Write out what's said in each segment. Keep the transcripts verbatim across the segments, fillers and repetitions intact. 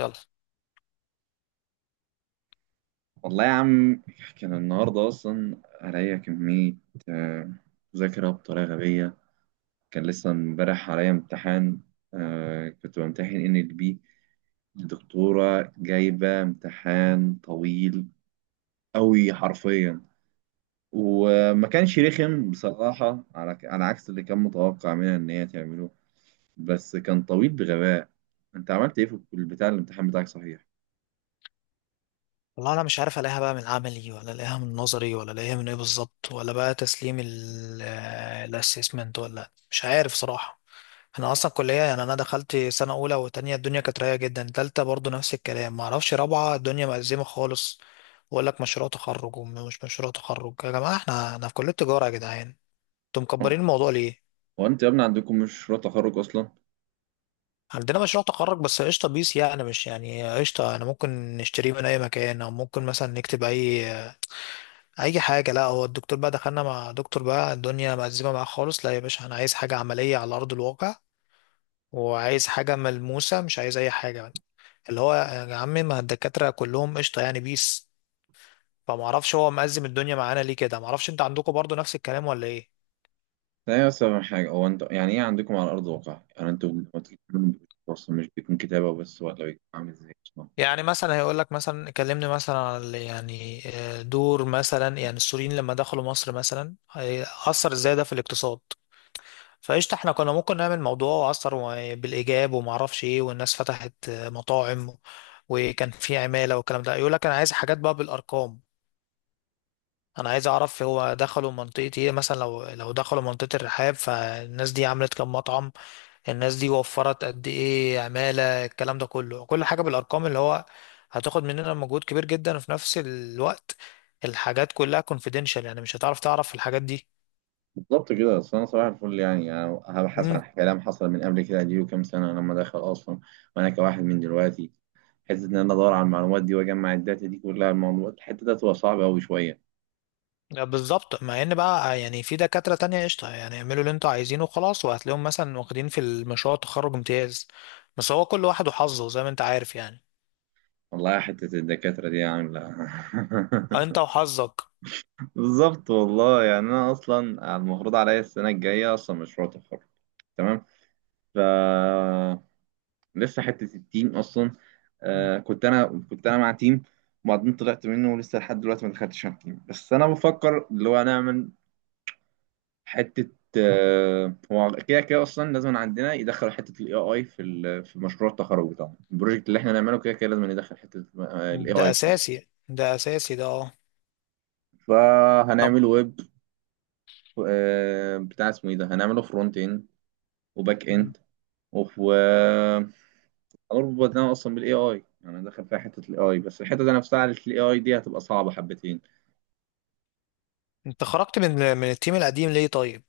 يلا، والله يا عم، كان النهاردة أصلا عليا كمية آه، مذاكرة بطريقة غبية. كان لسه امبارح عليا امتحان. آه، كنت بمتحن ان ال بي. الدكتورة جايبة امتحان طويل أوي حرفيا، وما كانش رخم بصراحة، على على عكس اللي كان متوقع منها إن هي تعمله. بس كان طويل بغباء. أنت عملت إيه في البتاع الامتحان بتاعك صحيح؟ والله انا مش عارف الاقيها بقى من عملي، ولا الاقيها من نظري، ولا الاقيها من ايه بالظبط، ولا بقى تسليم الاسسمنت، ولا مش عارف صراحة. انا اصلا كلية، يعني انا دخلت سنة اولى وتانية الدنيا كانت رايقة جدا، تالتة برضو نفس الكلام، ما اعرفش رابعة الدنيا مأزمة خالص. واقول لك مشروع تخرج ومش مشروع تخرج يا جماعة، احنا انا في كلية تجارة يا جدعان، انتوا مكبرين اه، الموضوع ليه؟ هو أنت يا ابني عندكم مشروع تخرج أصلا؟ عندنا مشروع تخرج، بس قشطة بيس، يعني مش يعني قشطة. أنا ممكن نشتريه من أي مكان، أو ممكن مثلا نكتب أي اي حاجه. لا، هو الدكتور بقى دخلنا مع دكتور بقى الدنيا مأزمه معاه خالص. لا يا باشا، انا عايز حاجه عمليه على ارض الواقع، وعايز حاجه ملموسه، مش عايز اي حاجه يعني. اللي هو يا عم، ما الدكاتره كلهم قشطه يعني بيس، فما اعرفش هو مأزم الدنيا معانا ليه كده؟ ما اعرفش، انت عندكم برضو نفس الكلام ولا ايه؟ لا يا سامح حاجة، هو انت يعني ايه عندكم على أرض الواقع؟ يعني انتوا لما تيجي تعملوا، أصلا مش بيكون كتابة بس ولا بيكون عامل ازاي أصلا؟ يعني مثلا هيقول لك مثلا كلمني مثلا على يعني آه، دور مثلا يعني السوريين لما دخلوا مصر مثلا هي- اثر ازاي ده في الاقتصاد. فقشطة احنا كنا ممكن نعمل موضوع أثر و- بالإيجاب، وما أعرفش إيه، والناس فتحت مطاعم وكان في عمالة والكلام ده. يقول لك أنا عايز حاجات بقى بالأرقام. أنا عايز أعرف هو دخلوا منطقة إيه مثلا؟ لو لو دخلوا منطقة الرحاب، فالناس دي عملت كام مطعم، الناس دي وفرت قد إيه عمالة، الكلام ده كله، كل حاجة بالأرقام، اللي هو هتاخد مننا مجهود كبير جدا. وفي نفس الوقت الحاجات كلها confidential، يعني مش هتعرف تعرف الحاجات دي. بالظبط كده. أصل أنا صباح الفل، يعني يعني أنا هبحث عن كلام حصل من قبل كده دي، وكام سنة لما دخل أصلا. وأنا كواحد من دلوقتي، حتة إن أنا أدور على المعلومات دي وأجمع الداتا دي كلها، الموضوع الحتة ده تبقى صعبة أوي شوية. لا، بالظبط. مع ان بقى يعني في دكاترة تانية قشطة، يعني اعملوا اللي انتوا عايزينه وخلاص، وهتلاقيهم مثلا واخدين في المشروع التخرج امتياز. بس هو كل واحد وحظه زي ما انت عارف يعني. والله حتة الدكاترة دي عاملة ها انت وحظك. بالظبط والله. يعني أنا أصلا المفروض عليا السنة الجاية أصلا مشروع تخرج، تمام؟ ف لسه حته التيم اصلا. مم. آه، كنت انا كنت انا مع تيم، وبعدين طلعت منه، ولسه لحد دلوقتي ما دخلتش على التيم. بس انا بفكر اللي هو نعمل حته. آه، هو كده كده اصلا لازم عندنا يدخلوا حته الاي اي في ال- في مشروع التخرج بتاعنا. البروجكت اللي احنا نعمله كده كده لازم ندخل حته الاي ده اي فيه. اساسي، ده اساسي، ده، اه. طب. فهنعمل ويب، آه بتاع اسمه ايه ده، هنعمله فرونت اند وباك مم. اند، اربط ده اصلا بالاي اي. انا داخل فيها حته الاي اي، بس الحته دي نفسها على الاي اي دي هتبقى صعبه حبتين. انت خرجت من من التيم القديم ليه طيب؟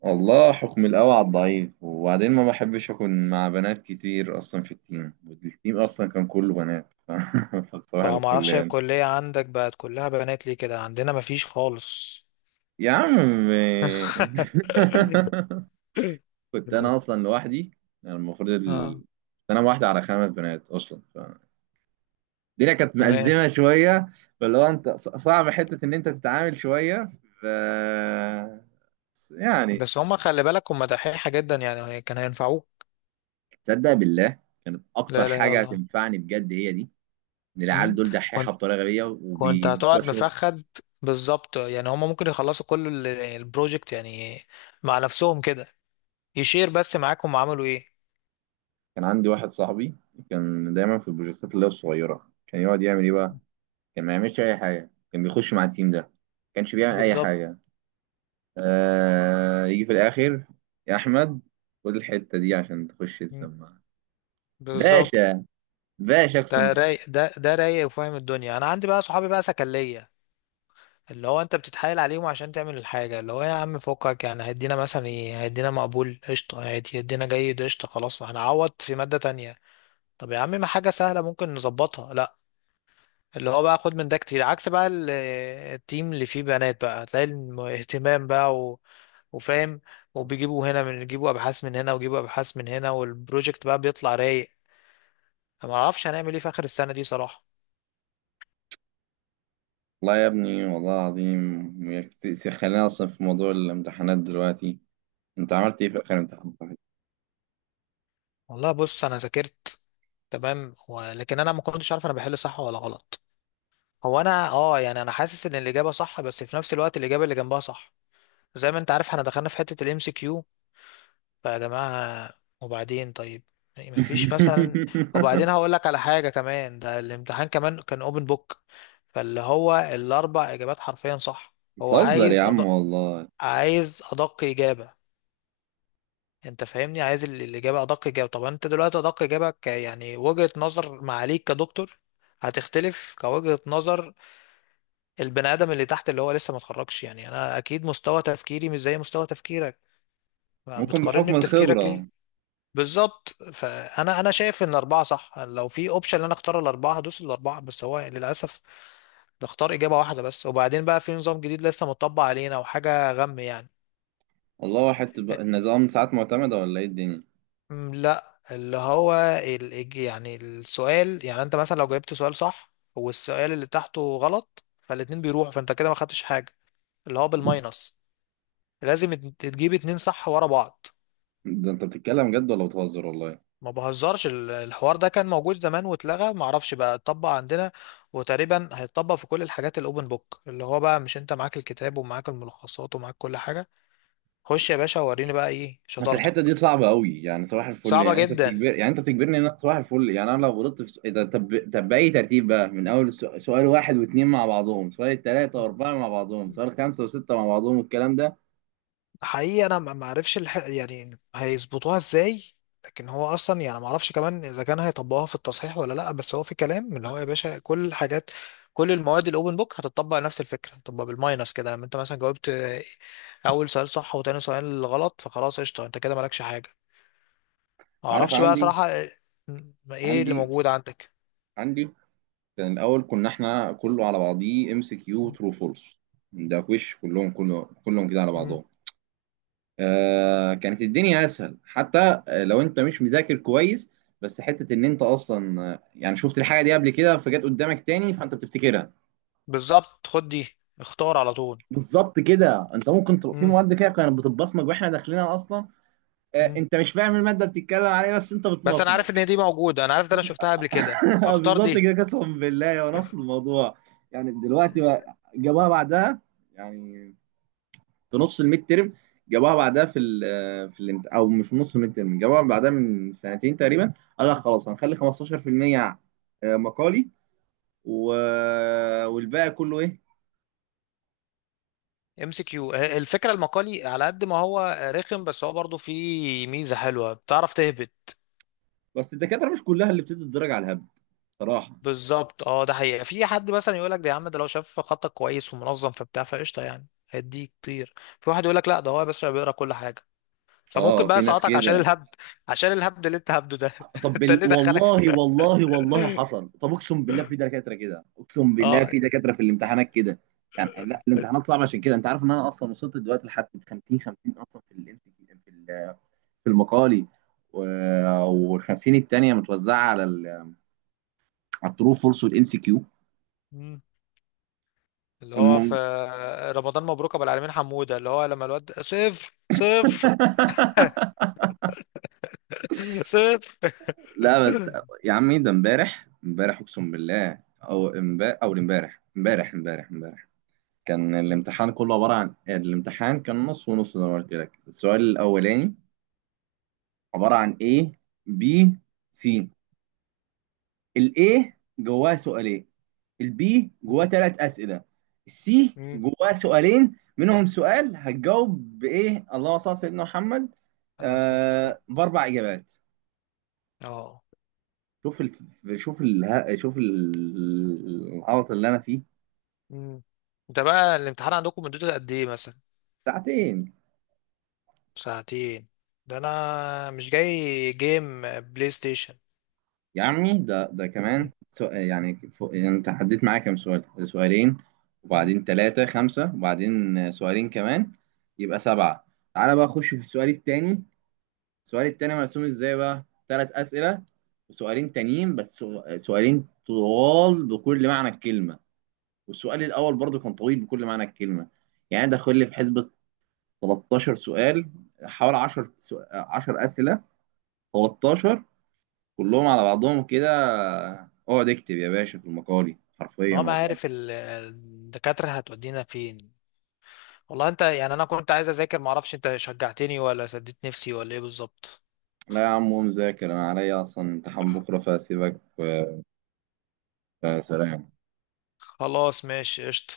والله حكم القوي على الضعيف. وبعدين ما بحبش اكون مع بنات كتير اصلا في التيم، والتيم اصلا كان كله بنات فصباح طبعا، ما الفل اعرفش هي يعني. الكلية عندك بقت كلها بنات ليه كده؟ عندنا مفيش خالص. يا عم كنت انا اصلا لوحدي. يعني المفروض اه، ال... انا واحده على خمس بنات اصلا، الدنيا كانت تمام. مأزمة شوية. فاللي هو انت ص- صعب حتة ان انت تتعامل شوية. ف، يعني، بس هم خلي بالك هم دحيحة جدا يعني، كان هينفعوك. تصدق بالله، كانت اكتر لا، لا، لا، حاجة لا. هتنفعني بجد هي دي، ان العيال مم. دول دحيحة كنت بطريقة غبية كنت وبتوع هتقعد شغل. مفخد. بالظبط، يعني هما ممكن يخلصوا كل ال- يعني البروجكت يعني مع نفسهم كده، يشير بس معاك هم عملوا ايه. كان عندي واحد صاحبي، كان دايما في البروجكتات اللي هي الصغيرة، كان يقعد يعمل ايه بقى، كان ما يعملش اي حاجة، كان بيخش مع التيم ده ما كانش بيعمل اي بالظبط. حاجة. آه... يجي في الاخر يا احمد خد الحتة دي عشان تخش مم. تسمع بالظبط. باشا، باشا اقسم. ده رايق، ده ده رايق وفاهم الدنيا. انا عندي بقى صحابي بقى سكلية، اللي هو انت بتتحايل عليهم عشان تعمل الحاجة، اللي هو يا عم فكك يعني. هيدينا مثلا ايه؟ هيدينا مقبول قشطة، هيدي- هيدينا جيد قشطة، خلاص هنعوض في مادة تانية. طب يا عم، ما حاجة سهلة ممكن نظبطها. لا اللي هو بقى خد من ده كتير، عكس بقى ال- التيم اللي فيه بنات بقى هتلاقي الم- اهتمام بقى و... وفاهم، وبيجيبوا هنا من يجيبوا ابحاث من هنا، ويجيبوا ابحاث من هنا، والبروجكت بقى بيطلع رايق. أنا ما اعرفش هنعمل ايه في اخر السنه دي صراحه. والله يا ابني والله العظيم، يا كت- س- خلينا اصلا في موضوع الامتحانات دلوقتي. انت عملت ايه في اخر امتحان صحيح؟ والله بص، انا ذاكرت تمام، ولكن انا ما كنتش عارف انا بحل صح ولا غلط. هو انا اه يعني انا حاسس ان الاجابه صح، بس في نفس الوقت الاجابه اللي جنبها صح. زي ما انت عارف احنا دخلنا في حته الام سي كيو، فيا جماعة، وبعدين طيب، يعني مفيش مثلا. وبعدين هقول لك على حاجة كمان، ده الامتحان كمان كان اوبن بوك. فاللي هو الأربع إجابات حرفيا صح. هو بتهزر يا عايز عم أدق والله. عايز أدق إجابة. أنت فاهمني، عايز ال- الإجابة أدق إجابة. طب أنت دلوقتي أدق إجابة ك يعني وجهة نظر معاليك كدكتور هتختلف كوجهة نظر البني آدم اللي تحت، اللي هو لسه ما اتخرجش يعني. أنا أكيد مستوى تفكيري مش زي مستوى تفكيرك. ممكن بتقارني بحكم بتفكيرك ليه؟ الخبرة. بالظبط، فانا انا شايف ان اربعه صح. لو في اوبشن ان انا اختار الاربعه هدوس الاربعه، بس هو للاسف بختار اجابه واحده بس. وبعدين بقى في نظام جديد لسه متطبق علينا وحاجه غم يعني. والله واحد تب- النظام ساعات معتمدة ولا ايه الدنيا؟ م، لا اللي هو ال- الج- يعني السؤال، يعني انت مثلا لو جاوبت سؤال صح والسؤال اللي تحته غلط، فالاتنين بيروحوا فانت كده ما خدتش حاجه. اللي هو بالماينس، لازم ات- تجيب اتنين صح ورا بعض. ده انت بتتكلم جد ولا بتهزر والله؟ ما بهزرش. ال- الحوار ده كان موجود زمان واتلغى، ما اعرفش بقى اتطبق عندنا. وتقريبا هيتطبق في كل الحاجات الاوبن بوك، اللي هو بقى مش انت معاك الكتاب ومعاك الملخصات ومعاك كل حاجة. خش يا باشا وريني بقى ايه بس الحتة شطارتك. دي صعبة قوي. يعني صباح الفل، صعبة يعني انت جدا بتجبر، يعني انت بتجبرني ان انا صباح الفل، يعني انا لو غلطت في س- إيه ده طب؟ طب بأي ترتيب بقى، من اول سؤ- سؤال واحد واثنين مع بعضهم، سؤال ثلاثة واربعة مع بعضهم، سؤال خمسة وستة مع بعضهم والكلام ده؟ حقيقي. انا ما ما اعرفش الح... يعني هيظبطوها ازاي. لكن هو اصلا يعني ما اعرفش كمان اذا كان هيطبقوها في التصحيح ولا لا. بس هو في كلام، اللي هو يا باشا كل الحاجات، كل المواد الاوبن بوك هتطبق نفس الفكره، هتطبق بالماينس كده، لما انت مثلا جاوبت آه، اول سؤال صح وتاني سؤال غلط، فخلاص قشطه انت كده مالكش حاجه. ما عارف اعرفش بقى عندي. صراحه آه، م- ايه اللي عندي موجود عندك؟ عندي كان الاول كنا احنا كله على بعضيه ام سي كيو ترو فولس. ده وش كلهم، كله كلهم كده على مم. بعضهم. آه، كانت الدنيا اسهل حتى لو انت مش مذاكر كويس. بس حته ان انت اصلا، آه، يعني شفت الحاجه دي قبل كده فجت قدامك تاني فانت بتفتكرها. بالظبط، خد دي اختار على طول. بالظبط كده، انت ممكن تبقى في مم. مواد كده كانت بتتبصمج واحنا داخلينها اصلا. آه، مم. انت مش فاهم الماده بتتكلم عليها بس انت بس انا بتبصمج. عارف ان دي موجوده، انا عارف ده، انا شفتها قبل كده، اختار بالظبط دي. كده، قسما بالله هو نفس الموضوع. يعني دلوقتي بقى جابوها بعدها، يعني في نص الميد ترم جابوها بعدها في ال في الامت... او مش في نص الميد ترم، جابوها بعدها من سنتين تقريبا. قال لك خلاص هنخلي خمستاشر في المية مقالي، و... والباقي كله ايه. ام سي كيو. الفكره المقالي على قد ما هو رخم، بس هو برضه فيه ميزه حلوه بتعرف تهبط. بس الدكاتره مش كلها اللي بتدي الدرجه على الهبل صراحه. بالظبط اه. ده حقيقه، في حد مثلا يقول لك ده يا عم، ده لو شاف خطك كويس ومنظم فبتاع فقشطه يعني هيديك كتير. في واحد يقول لك لا، ده هو بس بيقرا كل حاجه، فممكن اه، بقى في ناس يسقطك عشان كده. الهبد، عشان الهبد اللي انت هبده ده. طب انت بال... اللي دخلك. والله والله والله حصل. طب اقسم بالله في دكاتره كده، اقسم بالله اه. في دكاتره في الامتحانات كده. يعني لا، الامتحانات صعبه عشان كده. انت عارف ان انا اصلا وصلت دلوقتي لحد خمسين خمسين اصلا في ال، في ال- في المقالي، و... وال50 التانيه متوزعه على ال... على الترو فورس والام سي كيو. مم. اللي هو في المهم رمضان مبروك ابو العالمين حموده، اللي هو لما الواد صفر صفر. صفر. لا بس يا عمي ده امبارح امبارح اقسم بالله، او امبارح، او امبارح امبارح امبارح امبارح. كان الامتحان كله عبارة عن، الامتحان كان نص ونص زي ما قلت لك. السؤال الأولاني عبارة عن A، B، C. ال A جواه سؤالين، ال B جواه مم. ثلاث أسئلة، ال C مم. جواه سؤالين منهم سؤال هتجاوب بإيه، اللهم صل على سيدنا محمد، على الصوت والسلام. آه، بأربع إجابات. اه. شوف ال... شوف ال... شوف ال- العبط اللي أنا فيه. مم. ده بقى الامتحان عندكم مدته قد ايه مثلا؟ ساعتين. ساعتين؟ ده انا مش جاي جيم بلاي ستيشن. يا عمي ده ده كمان مم. سؤال يعني فوق. يعني انت عديت معايا كام سؤال؟ سؤالين، مم. وبعدين ثلاثة، خمسة، وبعدين سؤالين كمان، يبقى سبعة. تعالى بقى اخش في السؤال التاني. السؤال التاني مرسوم ازاي بقى؟ ثلاث أسئلة وسؤالين تانيين بس، سو- سؤالين طوال بكل معنى الكلمة، والسؤال الأول برضه كان طويل بكل معنى الكلمة. يعني دخل لي في حسبة تلتاشر سؤال، حوالي عشرة عشرة أسئلة، تلتاشر، كلهم على بعضهم كده. اقعد اكتب يا باشا في المقالي اللي حرفيا هو ما والله. عارف ال- الدكاترة هتودينا فين. والله انت يعني انا كنت عايز اذاكر، معرفش انت شجعتني ولا سديت نفسي ولا ايه بالظبط. لا يا عم قوم ذاكر، انا عليا اصلا امتحان بكره فسيبك. آه، سلام. خلاص ماشي قشطة.